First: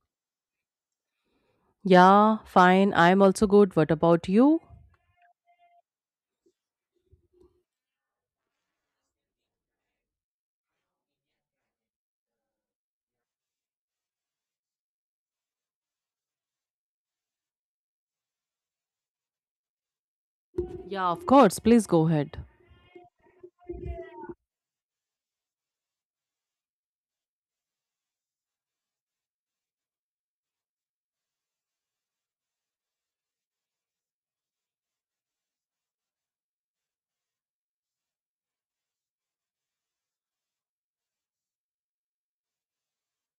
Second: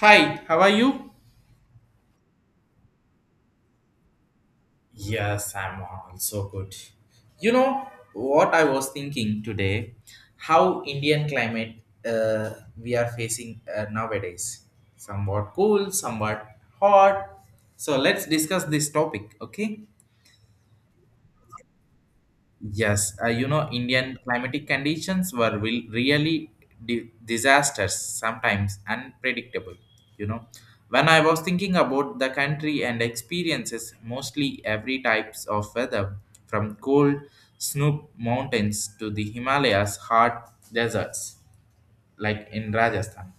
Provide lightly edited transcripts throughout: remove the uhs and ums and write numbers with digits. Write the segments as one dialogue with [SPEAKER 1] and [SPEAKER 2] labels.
[SPEAKER 1] Hi, how are you?
[SPEAKER 2] Yeah, fine. I'm also good. What about you?
[SPEAKER 1] Yes, I'm also good. You know what I was thinking today? How Indian climate uh, we are facing nowadays? Somewhat cool, somewhat hot. So let's discuss this topic, okay?
[SPEAKER 2] Yeah, of course. Please go ahead.
[SPEAKER 1] Yes, you know, Indian climatic conditions were will really disasters, sometimes unpredictable. You know, when I was thinking about the country and experiences, mostly every types of weather, from cold snow mountains to the Himalayas hot deserts, like in Rajasthan,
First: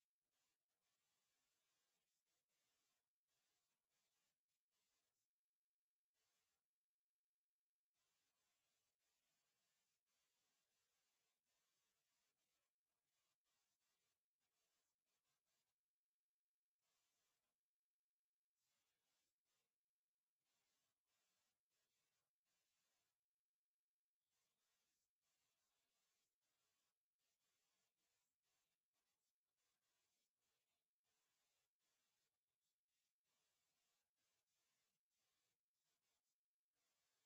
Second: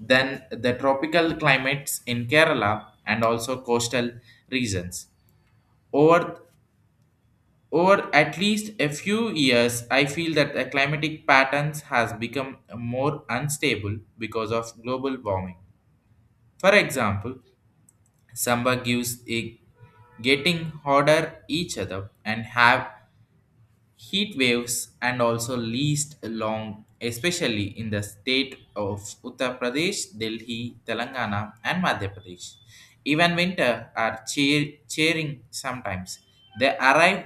[SPEAKER 1] then the tropical climates in Kerala and also coastal regions. Over over at least a few years, I feel that the climatic patterns has become more unstable because of global warming. For example, summer gives a getting hotter each other and have heat waves and also least long, especially in the state of Uttar Pradesh, Delhi, Telangana, and Madhya Pradesh. Even winter are cheer, cheering, sometimes they arrive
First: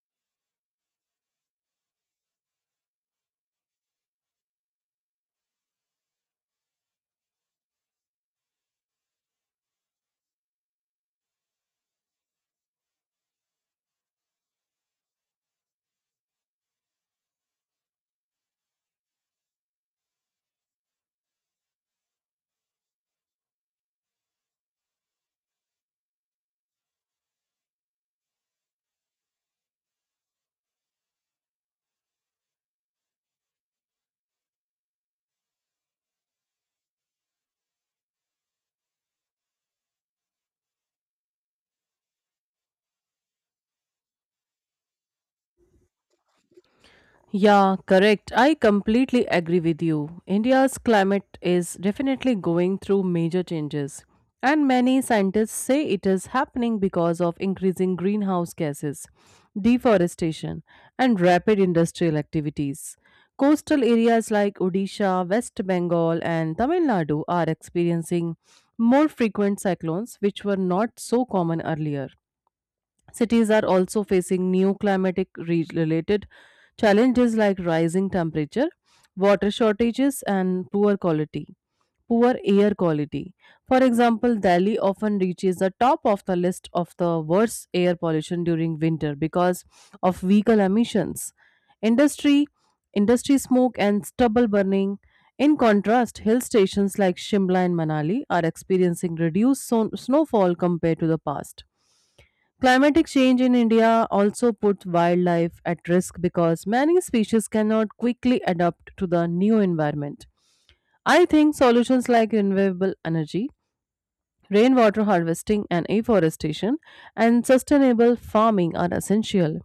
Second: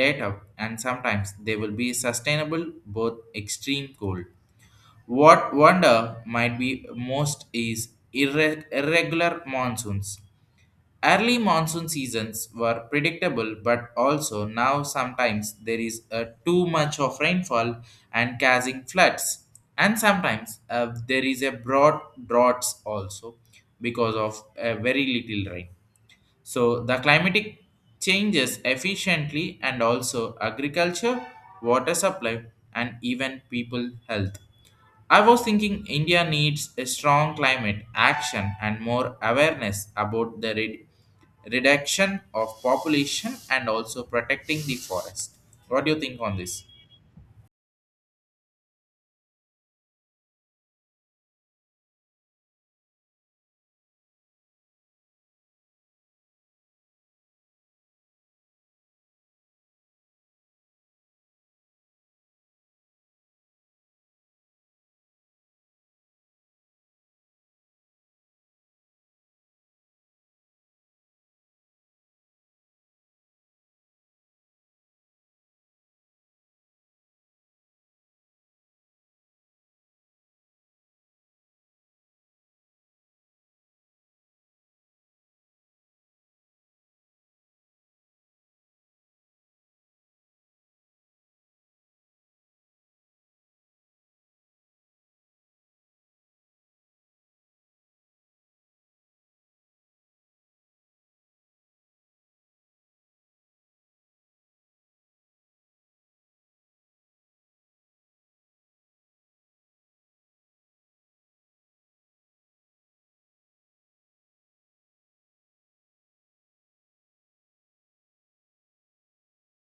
[SPEAKER 1] later and sometimes they will be sustainable both extreme cold. What wonder might be most is irregular monsoons. Early monsoon seasons were predictable, but also now sometimes there is too much of rainfall and causing floods, and sometimes there is a broad droughts also because of very little rain. So the climatic changes efficiently and also agriculture, water supply, and even people health. I was thinking India needs a strong climate action and more awareness about the reduction of population and also protecting the forest. What do you think on this?
[SPEAKER 2] Yeah, correct. I completely agree with you. India's climate is definitely going through major changes, and many scientists say it is happening because of increasing greenhouse gases, deforestation, and rapid industrial activities. Coastal areas like Odisha, West Bengal, and Tamil Nadu are experiencing more frequent cyclones, which were not so common earlier. Cities are also facing new related challenges like rising temperature, water shortages, and poor air quality. For example, Delhi often reaches the top of the list of the worst air pollution during winter because of vehicle emissions, industry, industry smoke, and stubble burning. In contrast, hill stations like Shimla and Manali are experiencing reduced snowfall compared to the past. Climatic change in India also puts wildlife at risk because many species cannot quickly adapt to the new environment. I think solutions like renewable energy, rainwater harvesting and afforestation, and sustainable farming are essential.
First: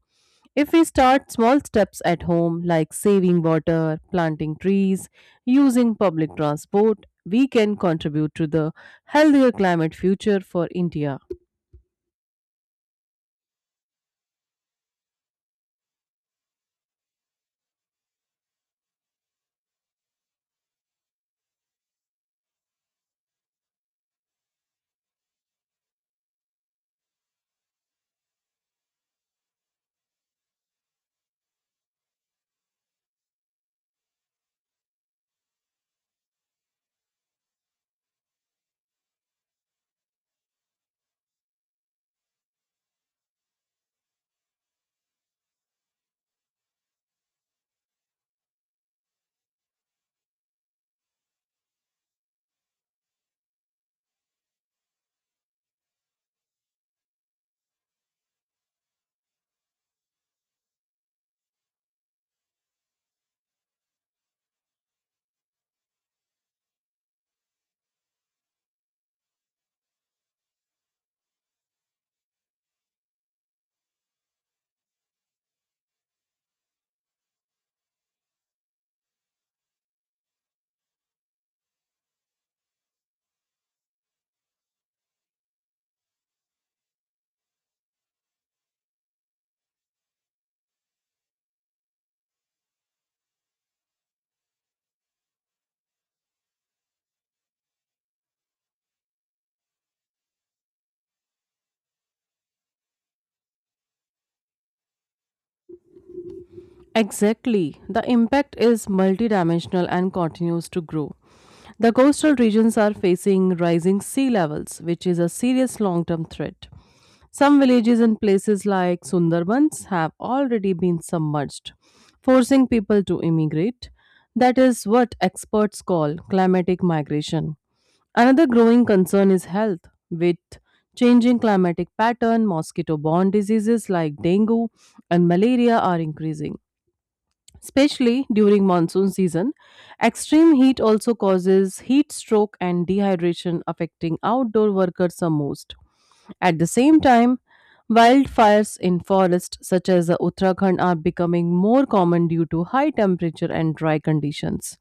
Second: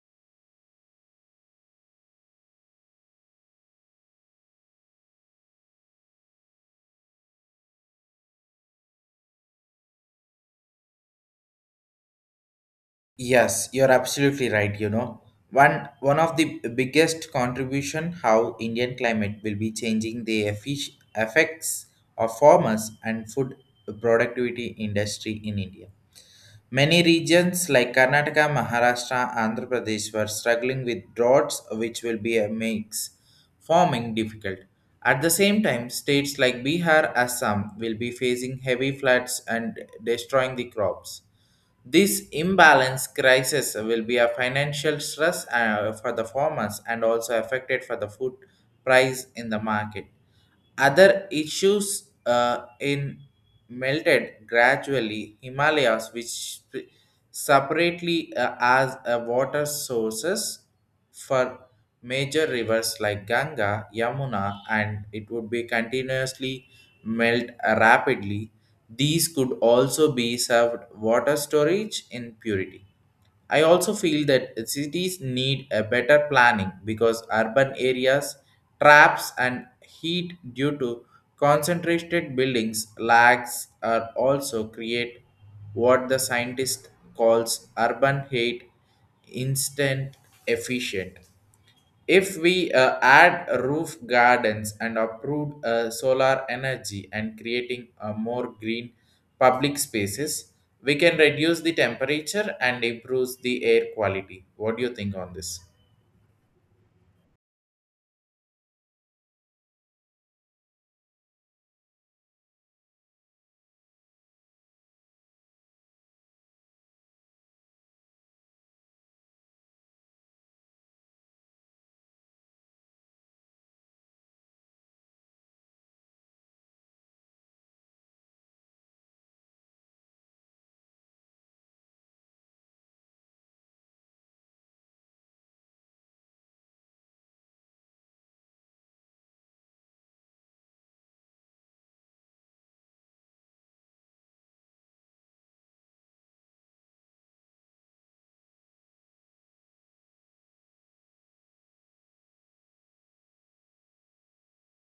[SPEAKER 2] If we start small steps at home, like saving water, planting trees, using public transport, we can contribute to the healthier climate future for India.
[SPEAKER 1] Yes, you're absolutely right, you know. One of the biggest contribution how Indian climate will be changing the effects of farmers and food productivity industry in India. Many regions like Karnataka, Maharashtra, Andhra Pradesh were struggling with droughts, which will be a makes farming difficult. At the same time, states like Bihar, Assam will be facing heavy floods and destroying the crops. This imbalance crisis will be a financial stress for the farmers and also affected for the food price in the market. Other issues in melted gradually Himalayas, which separately as a water sources for major rivers like Ganga, Yamuna, and it would be continuously melt rapidly. These could also be served water storage in purity. I also feel that cities need a better planning because urban areas traps and heat due to concentrated buildings lags are also create what the scientist calls urban heat instant efficient. If we add roof gardens and approved solar energy and creating more green public spaces, we can reduce the temperature and improves the air quality. What do you think on this?
[SPEAKER 2] Exactly. The impact is multidimensional and continues to grow. The coastal regions are facing rising sea levels, which is a serious long term threat. Some villages in places like Sundarbans have already been submerged, forcing people to immigrate. That is what experts call climatic migration. Another growing concern is health, with changing climatic pattern, mosquito borne diseases like dengue and malaria are increasing especially during monsoon season. Extreme heat also causes heat stroke and dehydration, affecting outdoor workers the most. At the same time, wildfires in forests such as the Uttarakhand are becoming more common due to high temperature and dry conditions.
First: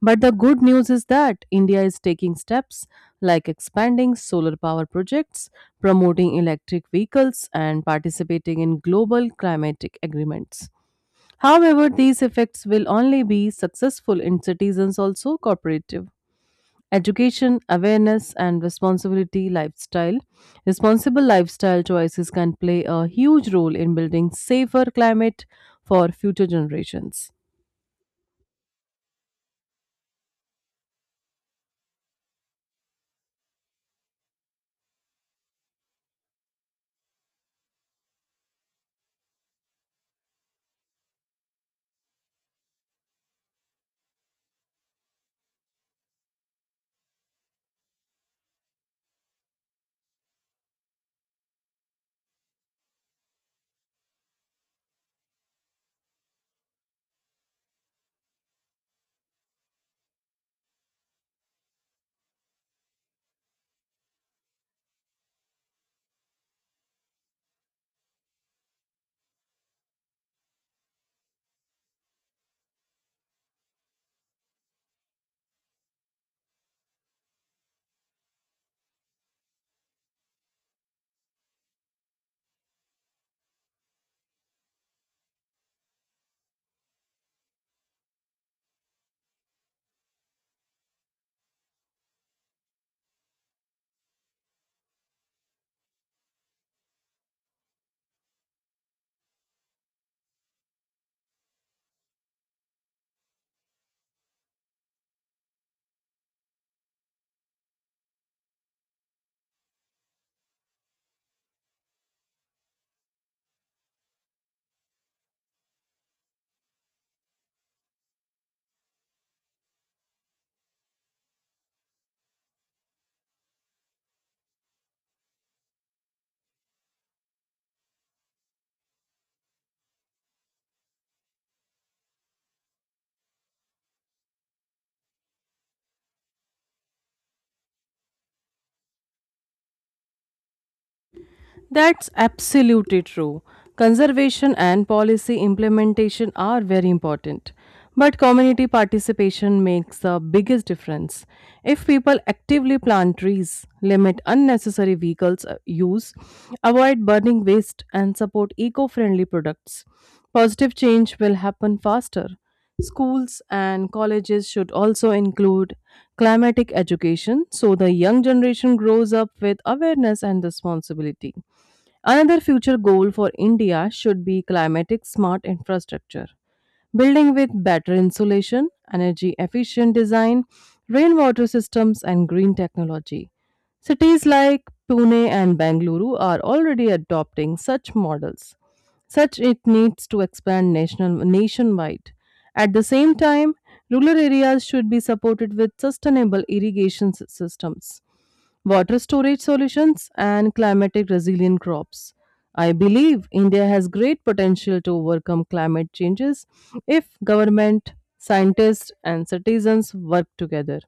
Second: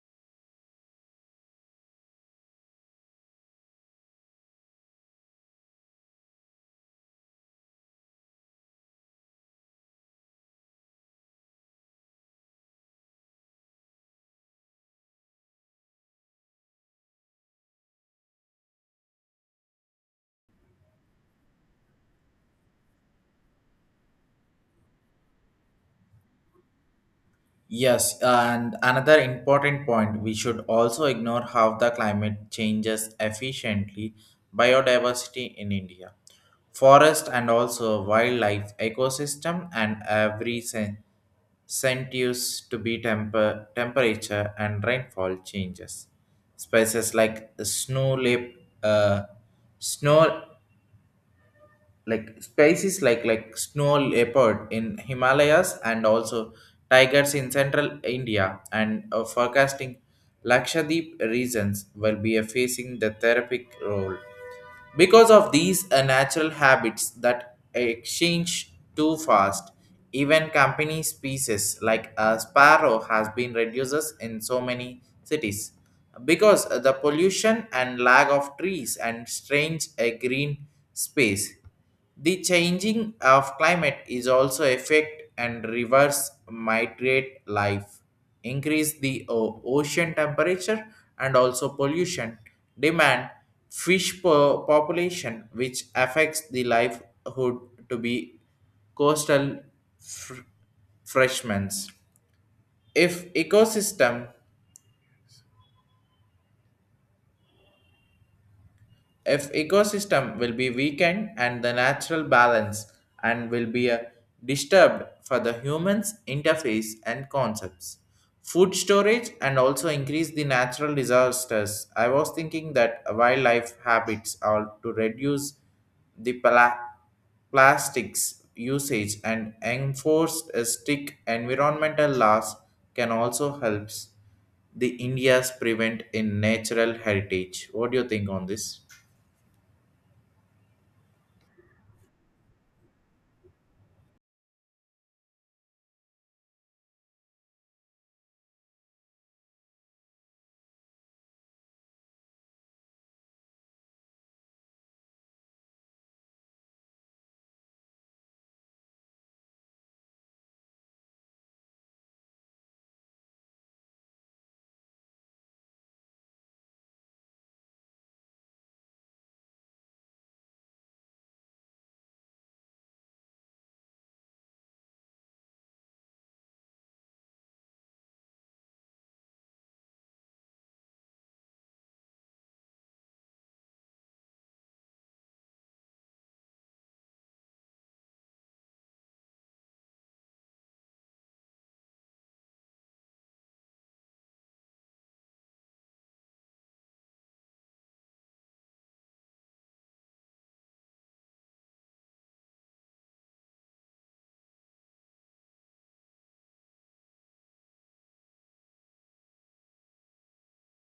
[SPEAKER 2] But the good news is that India is taking steps like expanding solar power projects, promoting electric vehicles, and participating in global climatic agreements. However, these effects will only be successful in citizens also cooperative. Education, awareness, and responsibility lifestyle. Responsible lifestyle choices can play a huge role in building safer climate for future generations.
[SPEAKER 1] Yes, and another important point we should also ignore how the climate changes efficiently biodiversity in India. Forest and also wildlife ecosystem and every sentience to be temperature and rainfall changes. Species like snow lip, uh, snow, like species like snow leopard in Himalayas and also tigers in central India and forecasting Lakshadweep regions will be facing the therapeutic role because of these natural habits that exchange too fast. Even company species like a sparrow has been reduces in so many cities because the pollution and lack of trees and strange a green space. The changing of climate is also affect and reverse migrate life, increase the ocean temperature and also pollution, demand fish population which affects the livelihood to be coastal fr- freshmans. If ecosystem if ecosystem will be weakened and the natural balance and will be disturbed for the humans interface and concepts food storage and also increase the natural disasters. I was thinking that wildlife habits are to reduce the plastics usage, and enforced strict environmental laws can also help the India's prevent in natural heritage. What do you think on this?
[SPEAKER 2] That's absolutely true. Conservation and policy implementation are very important. But community participation makes the biggest difference. If people actively plant trees, limit unnecessary vehicles use, avoid burning waste, and support eco friendly products, positive change will happen faster. Schools and colleges should also include climatic education so the young generation grows up with awareness and responsibility. Another future goal for India should be climatic smart infrastructure, building with better insulation, energy efficient design, rainwater systems, and green technology. Cities like Pune and Bengaluru are already adopting such models. Such it needs to expand nationwide. At the same time, rural areas should be supported with sustainable systems, water storage solutions, and climatic resilient crops. I believe India has great potential to overcome climate changes if government, scientists, and citizens work together.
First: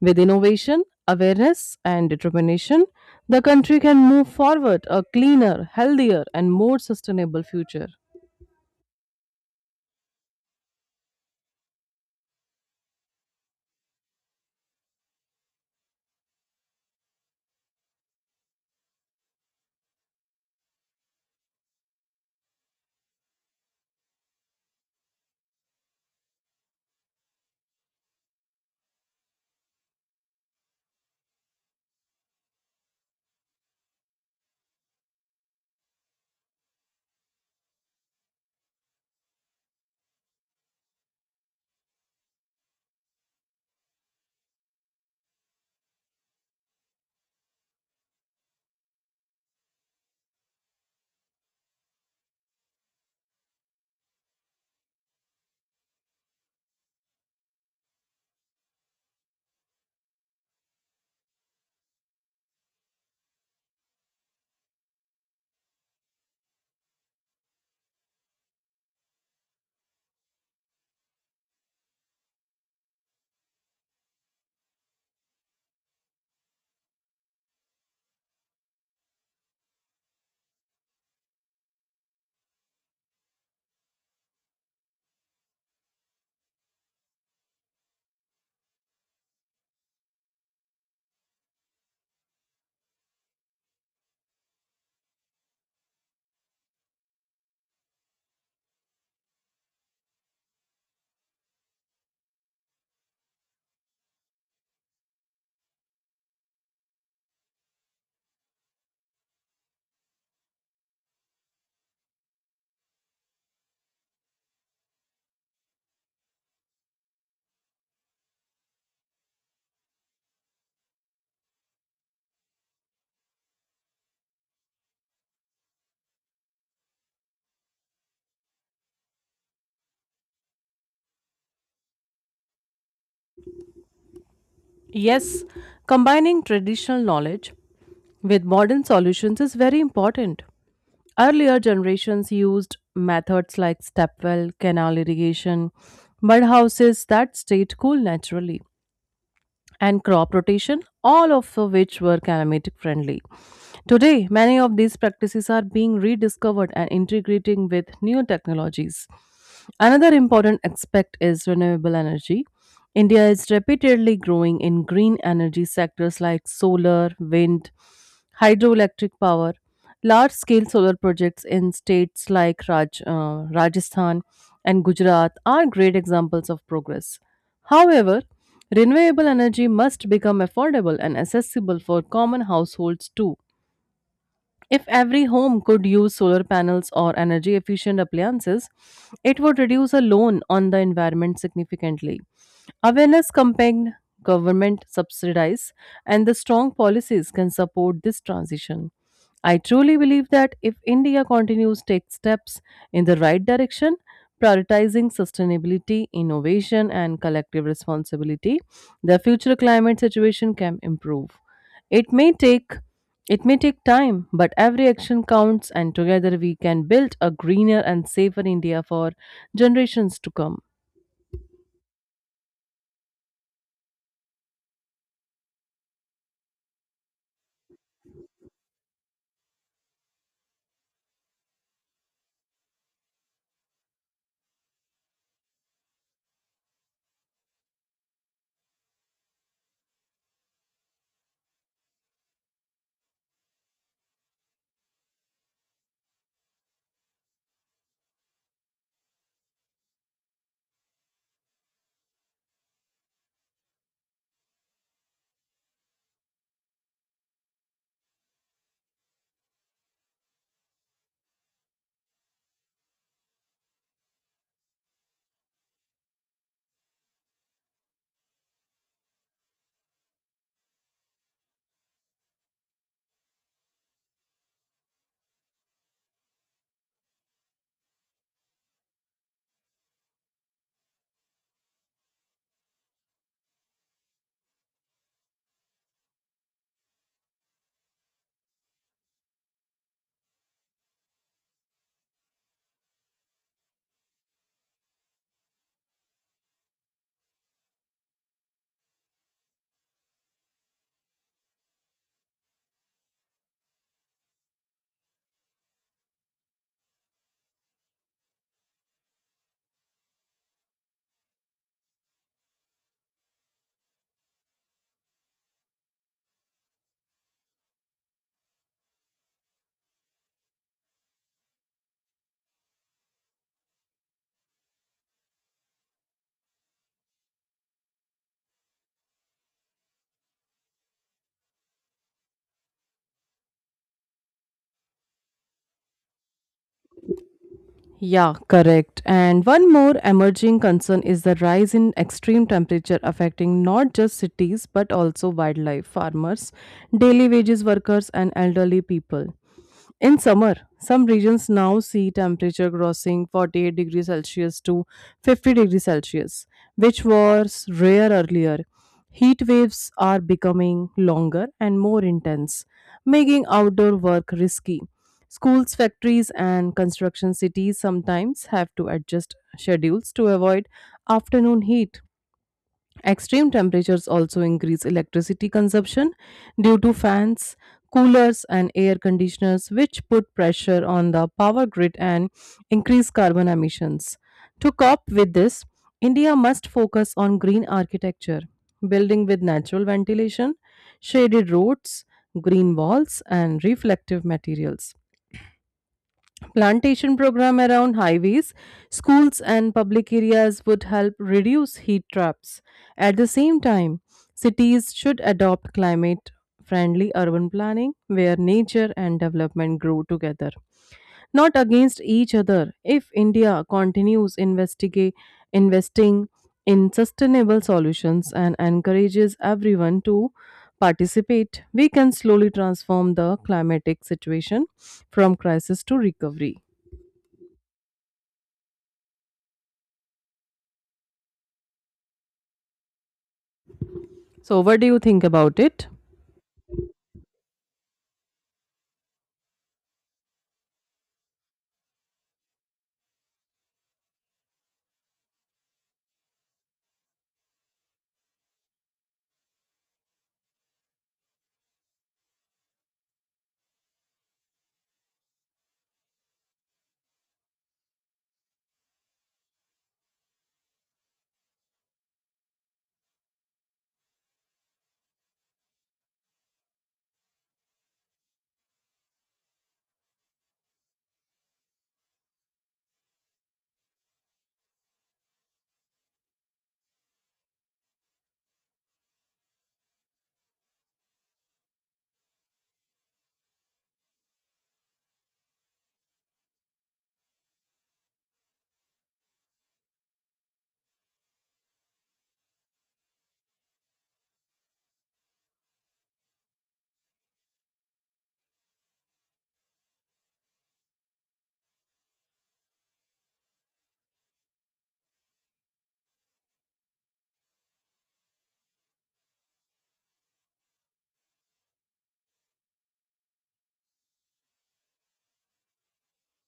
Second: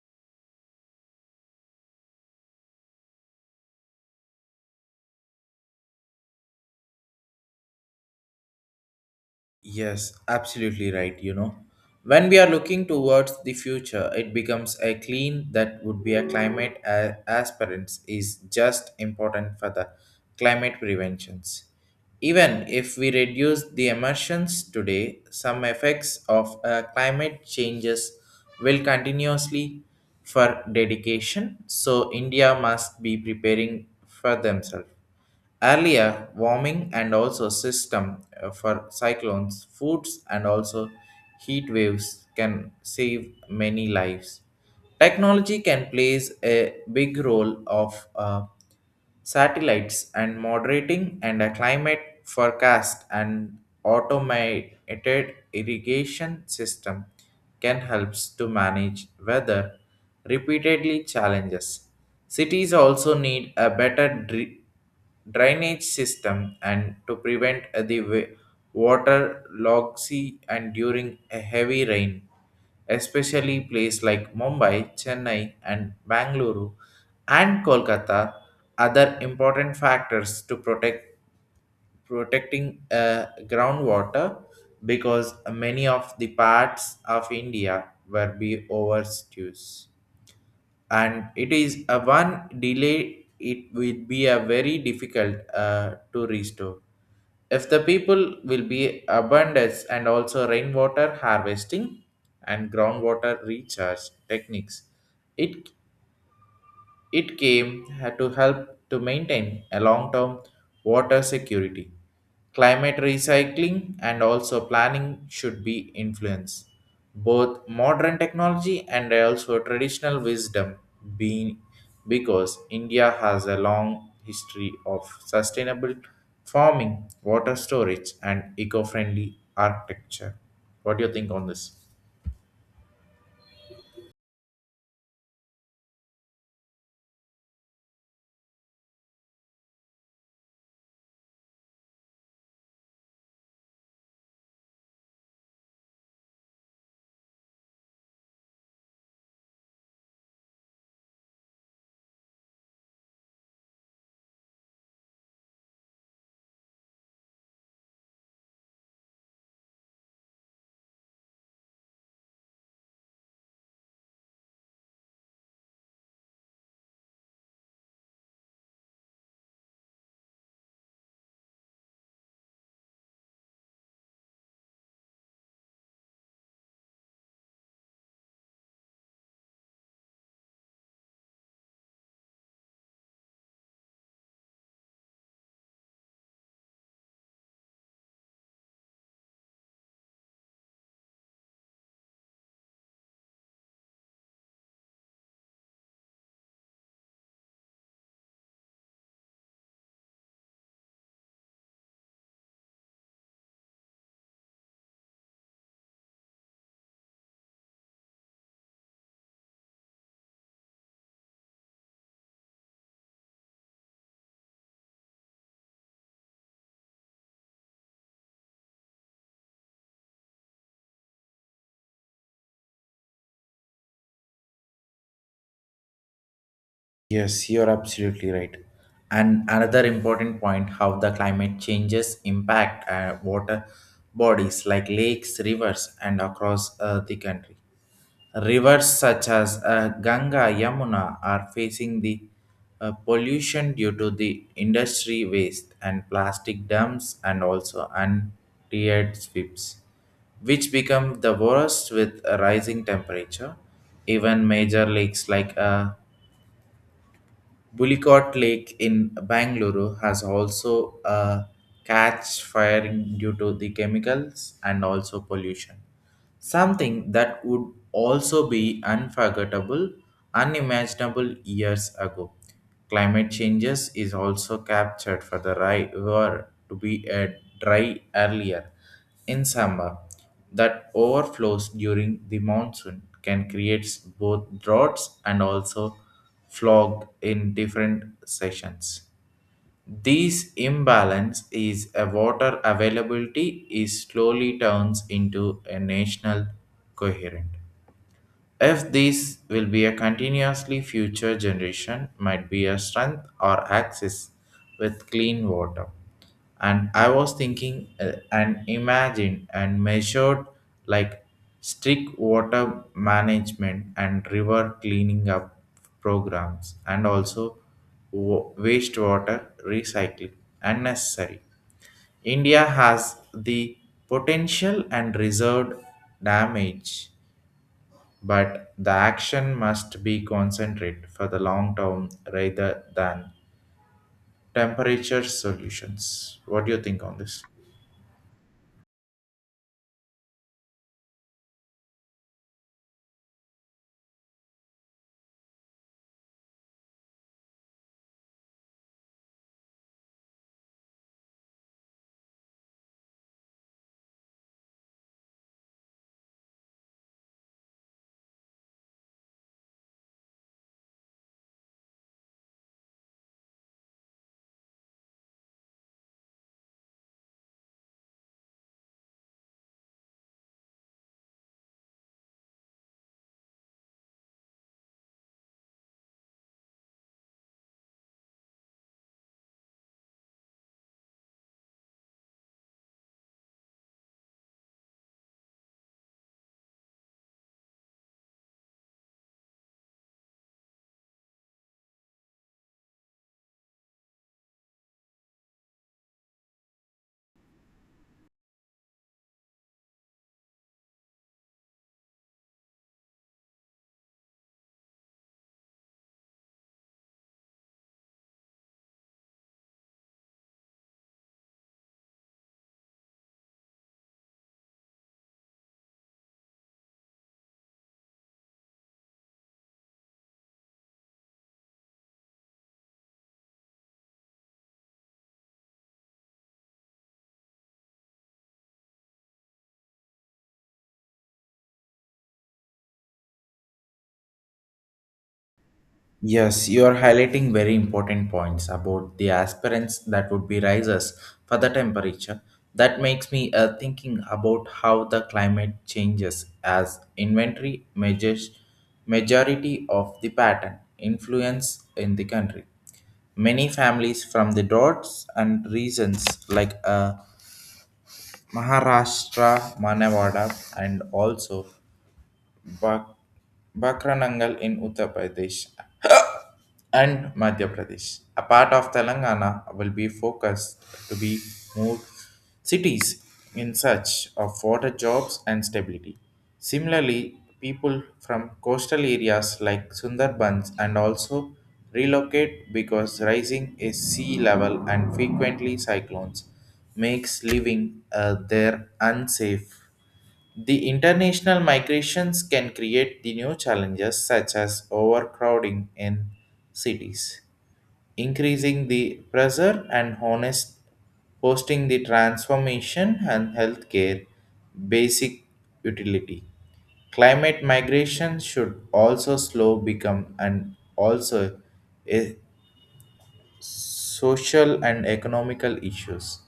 [SPEAKER 2] With innovation, awareness, and determination, the country can move forward a cleaner, healthier, and more sustainable future.
[SPEAKER 1] Yes, absolutely right. You know, when we are looking towards the future, it becomes a clean that would be a climate aspirants is just important for the climate preventions. Even if we reduce the emissions today, some effects of climate changes will continuously for dedication. So India must be preparing for themselves. Earlier warming and also system for cyclones, foods and also heat waves can save many lives. Technology can plays a big role of satellites and moderating and a climate forecast, and automated irrigation system can helps to manage weather repeatedly challenges. Cities also need a better drainage system and to prevent the water logsy and during a heavy rain, especially places like Mumbai, Chennai, and Bangalore and Kolkata. Other important factors to protect, protecting, uh, groundwater, because many of the parts of India were be overused, and it is a one delay, it will be a very difficult to restore. If the people will be abundance, and also rainwater harvesting and groundwater recharge techniques, it it came to help to maintain a long term water security. Climate recycling and also planning should be influenced. Both modern technology and also traditional wisdom being, because India has a long history of sustainable farming, water storage, and eco-friendly architecture. What do you think on this?
[SPEAKER 2] Yes, combining traditional knowledge with modern solutions is very important. Earlier generations used methods like step well, canal irrigation, mud houses that stayed cool naturally and crop rotation, all of which were climatic friendly. Today, many of these practices are being rediscovered and integrating with new technologies. Another important aspect is renewable energy. India is repeatedly growing in green energy sectors like solar, wind, hydroelectric power. Large scale solar projects in states like Rajasthan and Gujarat are great examples of progress. However, renewable energy must become affordable and accessible for common households too. If every home could use solar panels or energy efficient appliances, it would reduce a loan on the environment significantly. Awareness campaign, government subsidies, and the strong policies can support this transition. I truly believe that if India continues to take steps in the right direction, prioritizing sustainability, innovation, and collective responsibility, the future climate situation can improve. It may take it may take time, but every action counts, and together we can build a greener and safer India for generations to come.
[SPEAKER 1] Yes, you're absolutely right. And another important point how the climate changes impact water bodies like lakes, rivers, and across the country. Rivers such as Ganga, Yamuna are facing the pollution due to the industry waste and plastic dumps and also untreated sweeps, which become the worst with a rising temperature. Even major lakes like Bullicott Lake in Bangalore has also a catch firing due to the chemicals and also pollution. Something that would also be unforgettable, unimaginable years ago. Climate changes is also captured for the river to be a dry earlier in summer that overflows during the monsoon can create both droughts and also fog in different sessions. This imbalance is a water availability is slowly turns into a national coherent. If these will be a continuously future generation might be a strength or access with clean water. And I was thinking and imagine and measured like strict water management and river cleaning up programs and also wastewater recycling and necessary. India has the potential and reserved damage, but the action must be concentrated for the long term rather than temperature solutions. What do you think on this?
[SPEAKER 2] Yeah, correct. And one more emerging concern is the rise in extreme temperature affecting not just cities but also wildlife, farmers, daily wages workers, and elderly people. In summer, some regions now see temperature crossing 48 degrees Celsius to 50 degrees Celsius, which was rare earlier. Heat waves are becoming longer and more intense, making outdoor work risky. Schools, factories, and construction cities sometimes have to adjust schedules to avoid afternoon heat. Extreme temperatures also increase electricity consumption due to fans, coolers, and air conditioners, which put pressure on the power grid and increase carbon emissions. To cope with this, India must focus on green architecture, building with natural ventilation, shaded roads, green walls, and reflective materials. Plantation program around highways, schools and public areas would help reduce heat traps. At the same time, cities should adopt climate friendly urban planning where nature and development grow together, not against each other. If India continues investigate investing in sustainable solutions and encourages everyone to participate, we can slowly transform the climatic situation from crisis to recovery. So, what do you think about it?
[SPEAKER 1] Yes, you are highlighting very important points about the aspirants that would be rises for the temperature. That makes me thinking about how the climate changes as inventory measures majority of the pattern influence in the country. Many families from the droughts and reasons like Maharashtra, Manawada, and also Bak- Bakranangal in Uttar Pradesh and Madhya Pradesh. A part of Telangana will be focused to be more cities in search of water jobs and stability. Similarly, people from coastal areas like Sundarbans and also relocate because rising is sea level and frequently cyclones makes living there unsafe. The international migrations can create the new challenges such as overcrowding in cities, increasing the pressure and honest hosting the transformation and healthcare basic utility. Climate migration should also slow become and also e- social and economical issues,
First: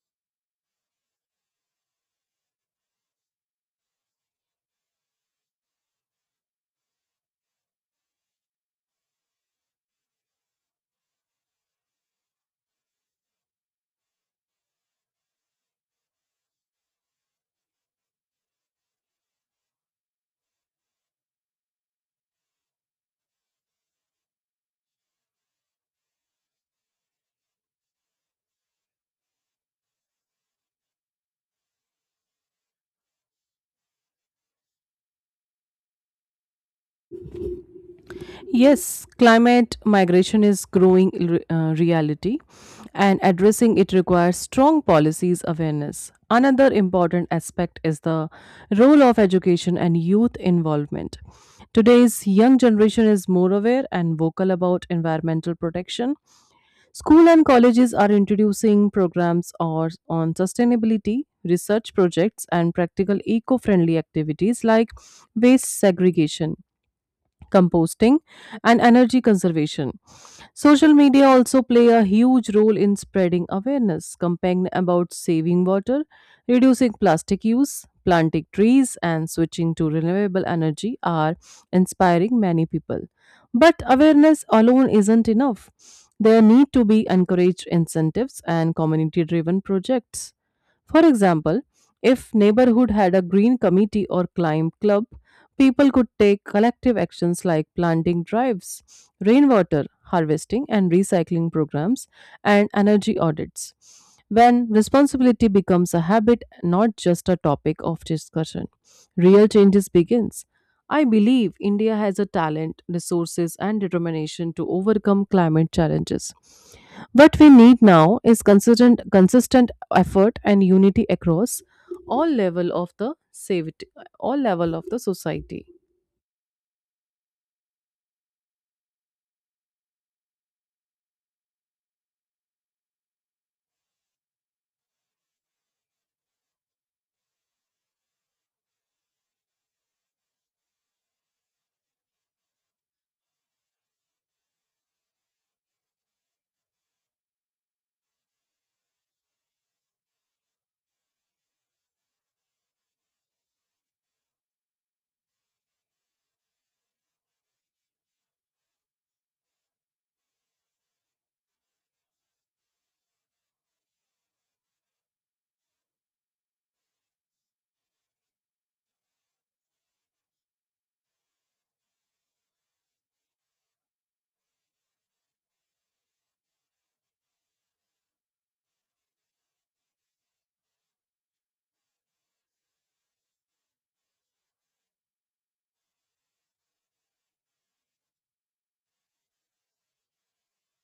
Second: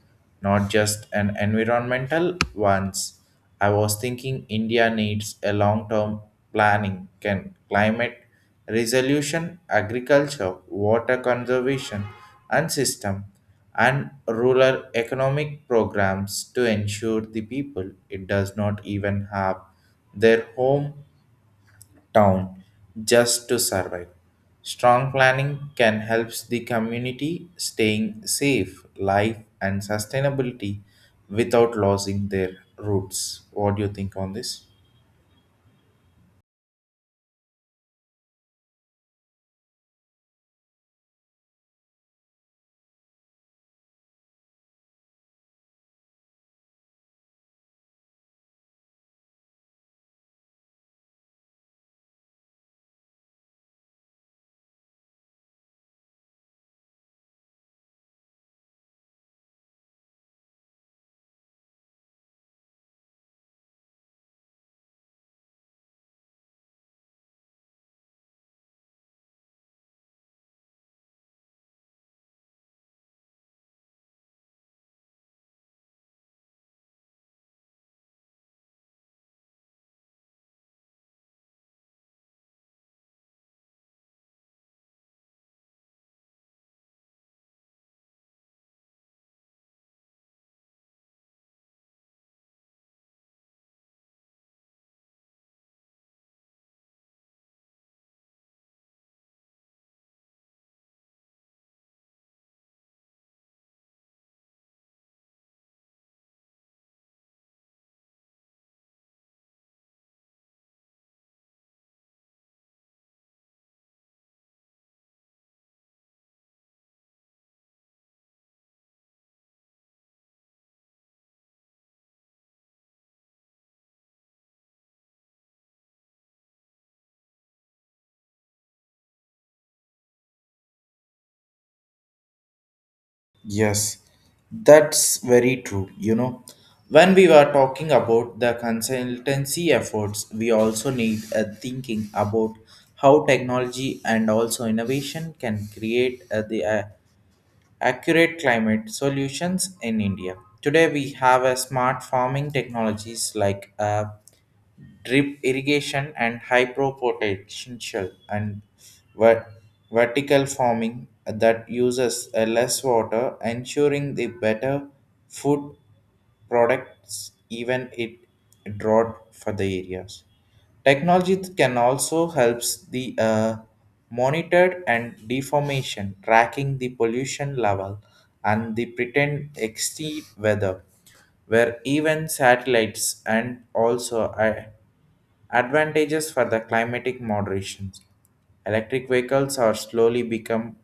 [SPEAKER 1] not just an environmental ones. I was thinking India needs a long-term planning, can climate resolution, agriculture, water conservation, and system, and rural economic programs to ensure the people it does not even have their home town just to survive. Strong planning can help the community staying safe, life, and sustainability without losing their roots. What do you think on this?
[SPEAKER 2] Yes, climate migration is growing reality, and addressing it requires strong policies awareness. Another important aspect is the role of education and youth involvement. Today's young generation is more aware and vocal about environmental protection. School and colleges are introducing programs or on sustainability, research projects, and practical eco-friendly activities like waste segregation, composting and energy conservation. Social media also play a huge role in spreading awareness campaign about saving water, reducing plastic use, planting trees and switching to renewable energy are inspiring many people, but awareness alone isn't enough. There need to be encouraged incentives and community driven projects. For example, if neighborhood had a green committee or climb club, people could take collective actions like planting drives, rainwater harvesting and recycling programs, and energy audits. When responsibility becomes a habit, not just a topic of discussion, real changes begins. I believe India has a talent, resources, and determination to overcome climate challenges. What we need now is consistent effort and unity across all level of the savity, all level of the society.
[SPEAKER 1] Yes, that's very true. You know, when we were talking about the consultancy efforts, we also need a thinking about how technology and also innovation can create the accurate climate solutions in India. Today, we have a smart farming technologies like drip irrigation and hydro potential and ver- vertical farming that uses less water, ensuring the better food products even it drought for the areas. Technology can also helps the monitored and deformation, tracking the pollution level and the pretend extreme weather, where even satellites and also advantages for the climatic moderations. Electric vehicles are slowly become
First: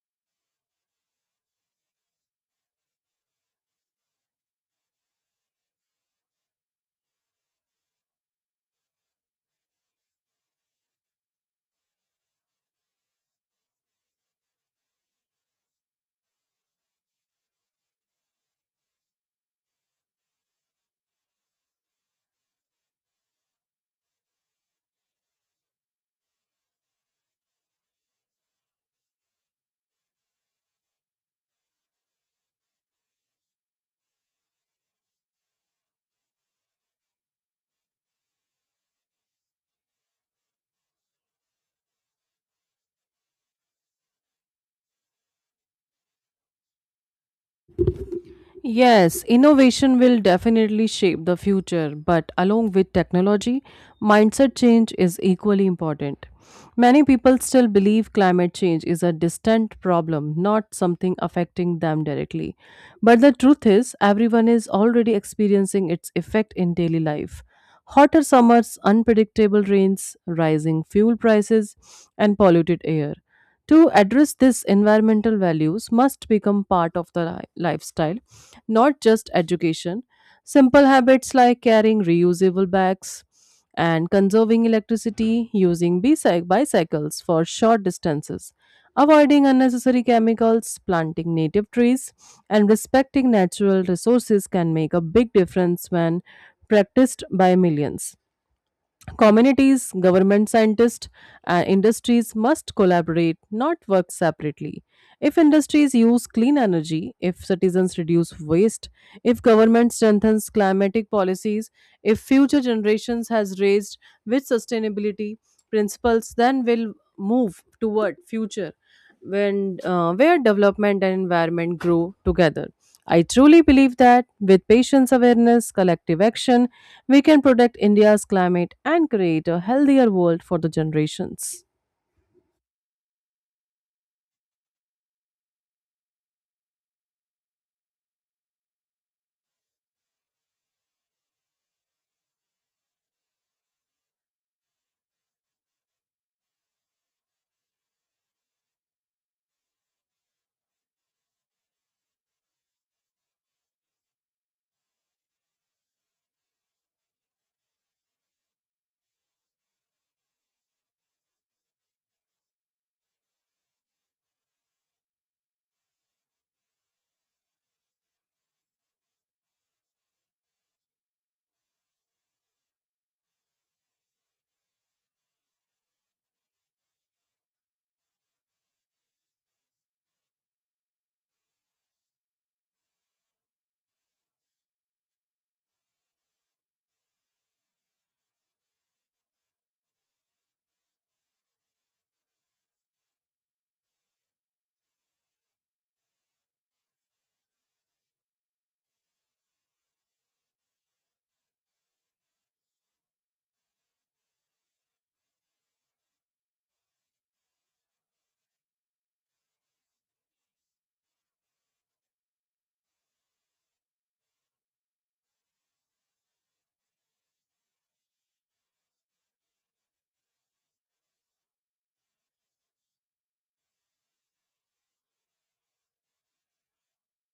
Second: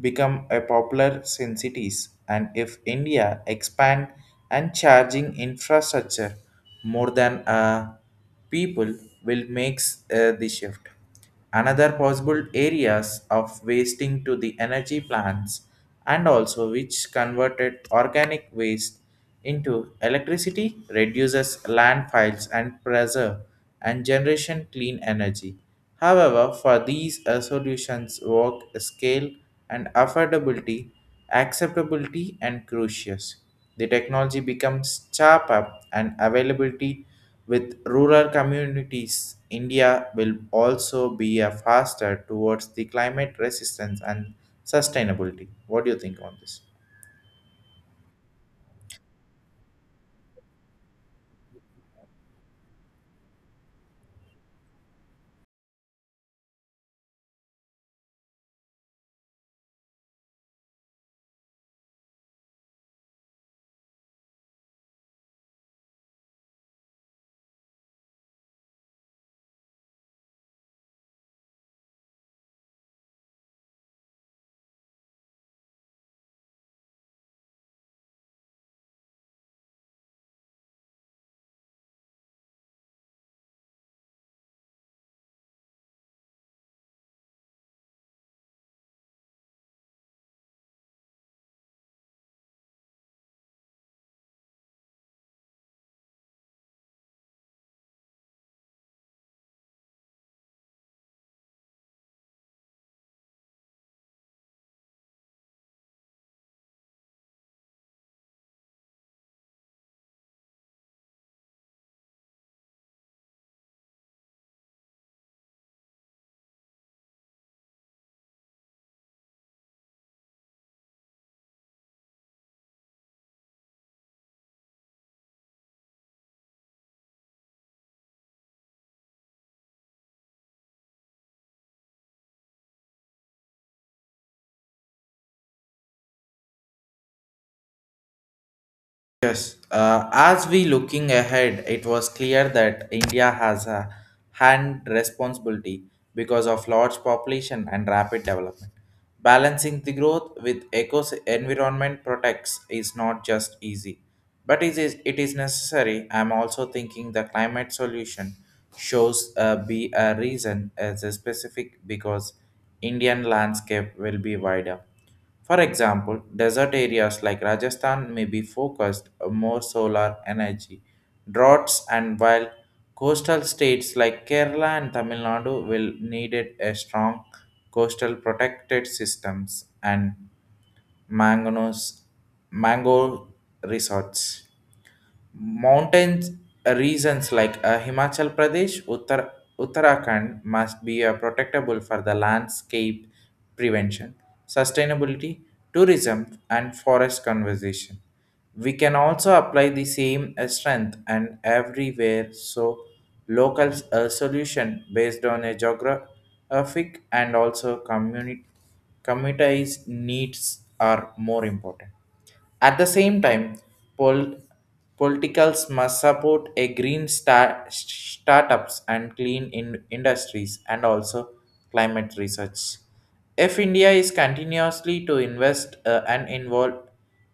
[SPEAKER 1] become a popular in cities, and if India expand and charging infrastructure more than, people will makes the shift. Another possible areas of wasting to the energy plants and also which converted organic waste into electricity reduces landfills and preserve and generation clean energy. However, for these solutions work scale and affordability, acceptability and crucius. The technology becomes sharper and availability with rural communities. India will also be a faster towards the climate resistance and sustainability. What do you think on this?
[SPEAKER 2] Yes, innovation will definitely shape the future, but along with technology, mindset change is equally important. Many people still believe climate change is a distant problem, not something affecting them directly. But the truth is, everyone is already experiencing its effect in daily life. Hotter summers, unpredictable rains, rising fuel prices, and polluted air. To address this, environmental values must become part of the lifestyle, not just education. Simple habits like carrying reusable bags and conserving electricity, using bicycles for short distances, avoiding unnecessary chemicals, planting native trees, and respecting natural resources can make a big difference when practiced by millions. Communities, government scientists, and industries must collaborate, not work separately. If industries use clean energy, if citizens reduce waste, if government strengthens climatic policies, if future generations has raised with sustainability principles, then we'll move toward future when where development and environment grow together. I truly believe that with patience awareness, collective action, we can protect India's climate and create a healthier world for the generations.
[SPEAKER 1] Yes, as we looking ahead, it was clear that India has a hand responsibility because of large population and rapid development. Balancing the growth with eco environment protects is not just easy, but it is necessary. I'm also thinking the climate solution shows be a reason as a specific, because Indian landscape will be wider. For example, desert areas like Rajasthan may be focused on more solar energy, droughts, and while coastal states like Kerala and Tamil Nadu will needed a strong coastal protected systems and mangoes, mango resorts. Mountains regions like Himachal Pradesh, Uttar, Uttarakhand must be protectable for the landscape prevention, sustainability, tourism, and forest conservation. We can also apply the same strength and everywhere, so local solution based on a geographic and also community communities needs are more important. At the same time, pol- politicals must support a green startups and clean industries and also climate research. If India is continuously to invest and involve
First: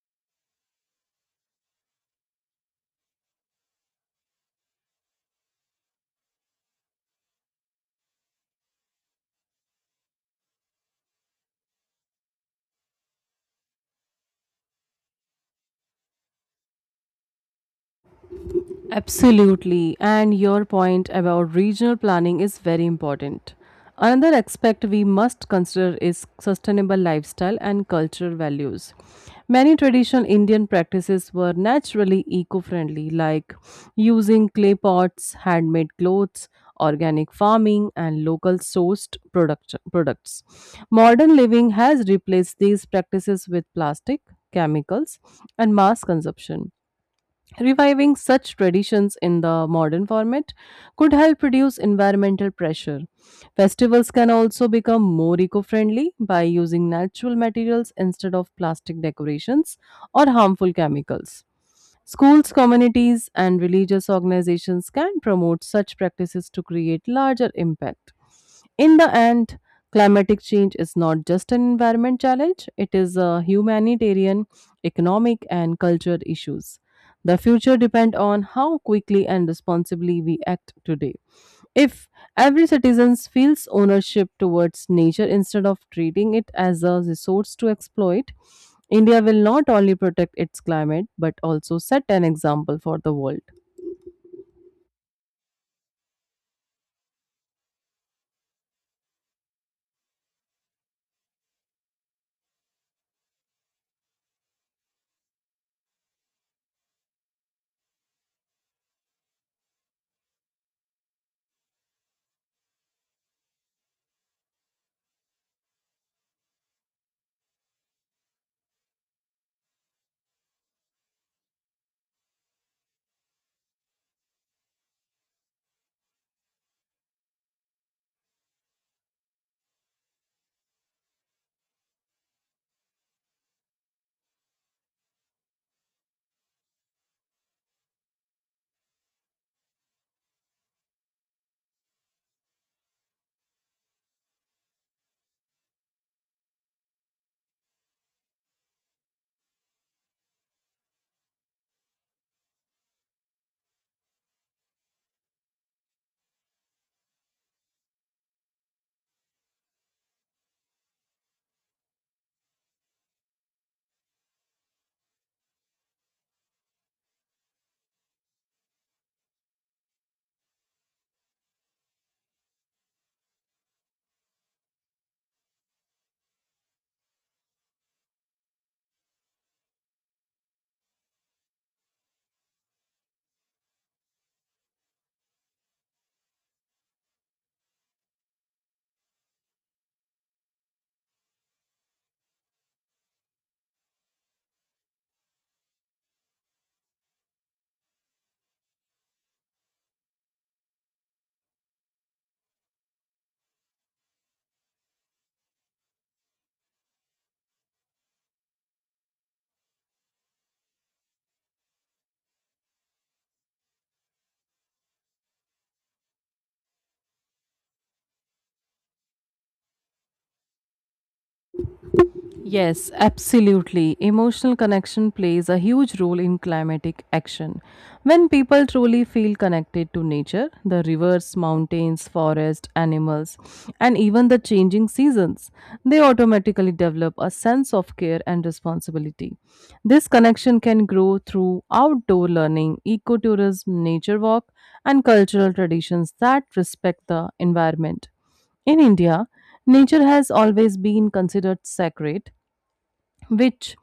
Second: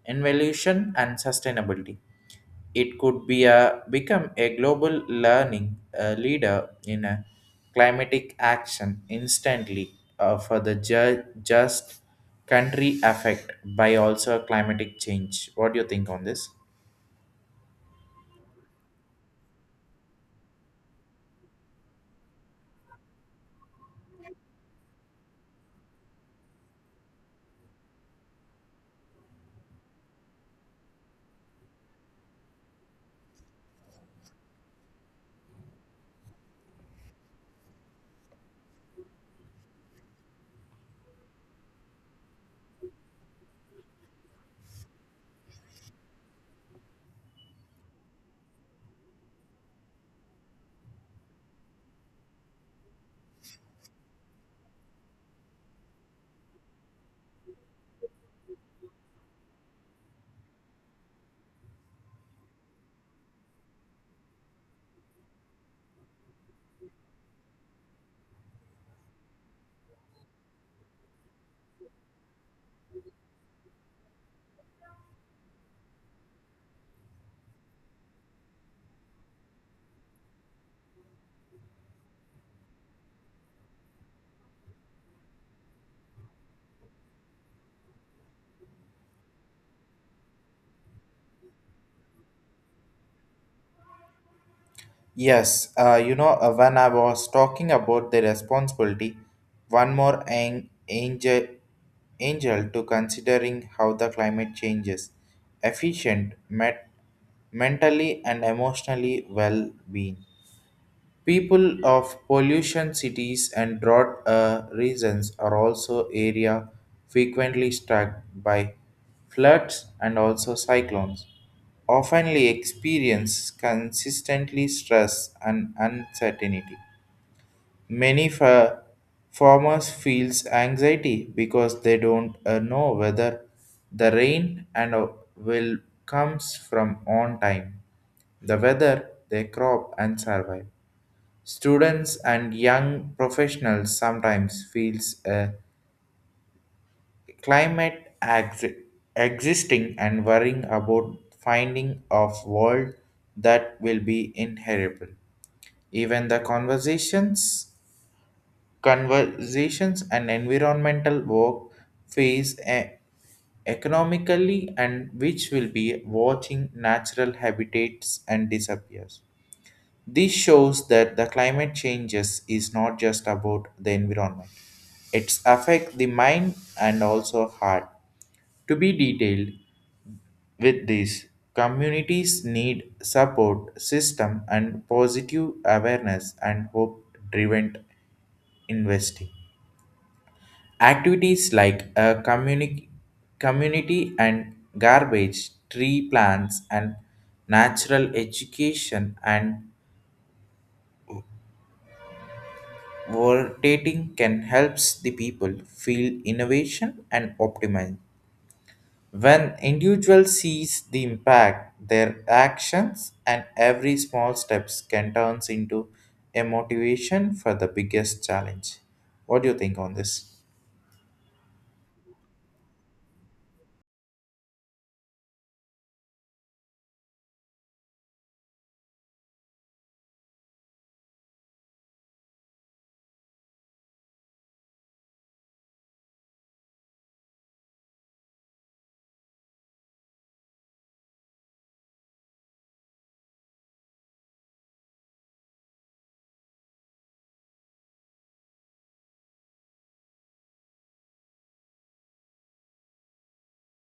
[SPEAKER 1] involution and sustainability, it could become a global learning leader in a climatic action instantly for the just country effect by also climatic change. What do you think on this?
[SPEAKER 2] Absolutely, and your point about regional planning is very important. Another aspect we must consider is sustainable lifestyle and cultural values. Many traditional Indian practices were naturally eco friendly, like using clay pots, handmade clothes, organic farming, and local sourced products. Modern living has replaced these practices with plastic, chemicals, and mass consumption. Reviving such traditions in the modern format could help reduce environmental pressure. Festivals can also become more eco friendly by using natural materials instead of plastic decorations or harmful chemicals. Schools, communities, and religious organizations can promote such practices to create larger impact. In the end, climatic change is not just an environment challenge, it is a humanitarian, economic, and cultural issues. The future depends on how quickly and responsibly we act today. If every citizen feels ownership towards nature instead of treating it as a resource to exploit, India will not only protect its climate but also set an example for the world.
[SPEAKER 1] Yes, you know, when I was talking about the responsibility, one more angel to considering how the climate changes, efficient, met, mentally and emotionally well-being. People of pollution cities and drought regions are also area frequently struck by floods and also cyclones. Oftenly experience consistently stress and uncertainty. Many farmers feels anxiety because they don't know whether the rain and will comes from on time, the weather, their crop and survive. Students and young professionals sometimes feels a climate ex existing and worrying about finding of world that will be inheritable. Even the conversations and environmental work face a economically and which will be watching natural habitats and disappears. This shows that the climate changes is not just about the environment. It's affect the mind and also heart. To be detailed with this, communities need support system and positive awareness and hope-driven investing. Activities like a community and garbage, tree plants, and natural education and Rotating can helps the people feel innovation and optimism. When individual sees the impact, their actions and every small steps can turns into a motivation for the biggest challenge. What do you think on this?
[SPEAKER 2] Yes, absolutely. Emotional connection plays a huge role in climatic action. When people truly feel connected to nature, the rivers, mountains, forests, animals, and even the changing seasons, they automatically develop a sense of care and responsibility. This connection can grow through outdoor learning, ecotourism, nature walk, and cultural traditions that respect the environment. In India, nature has always been considered sacred which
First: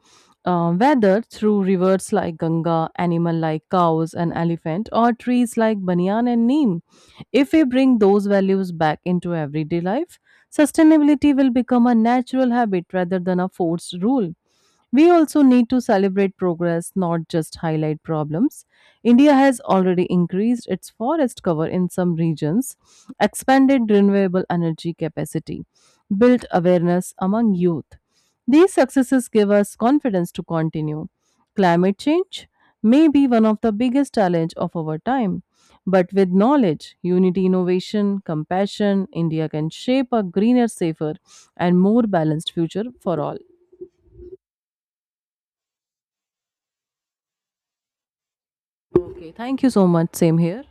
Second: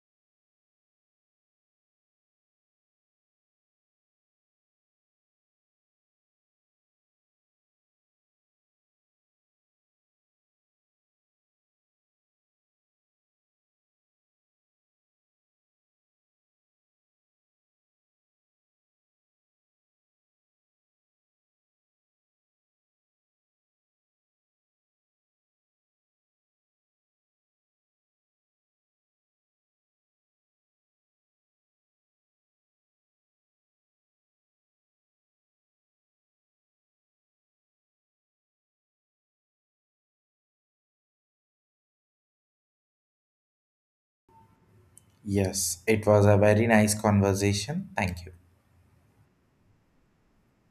[SPEAKER 2] whether through rivers like Ganga, animal like cows and elephant, or trees like banyan and neem, if we bring those values back into everyday life, sustainability will become a natural habit rather than a forced rule. We also need to celebrate progress, not just highlight problems. India has already increased its forest cover in some regions, expanded renewable energy capacity, built awareness among youth. These successes give us confidence to continue. Climate change may be one of the biggest challenge of our time, but with knowledge, unity, innovation, compassion, India can shape a greener, safer, and more balanced future for all.
[SPEAKER 1] Yes, it was a very nice conversation. Thank you.
[SPEAKER 2] Okay, thank you so much. Same here.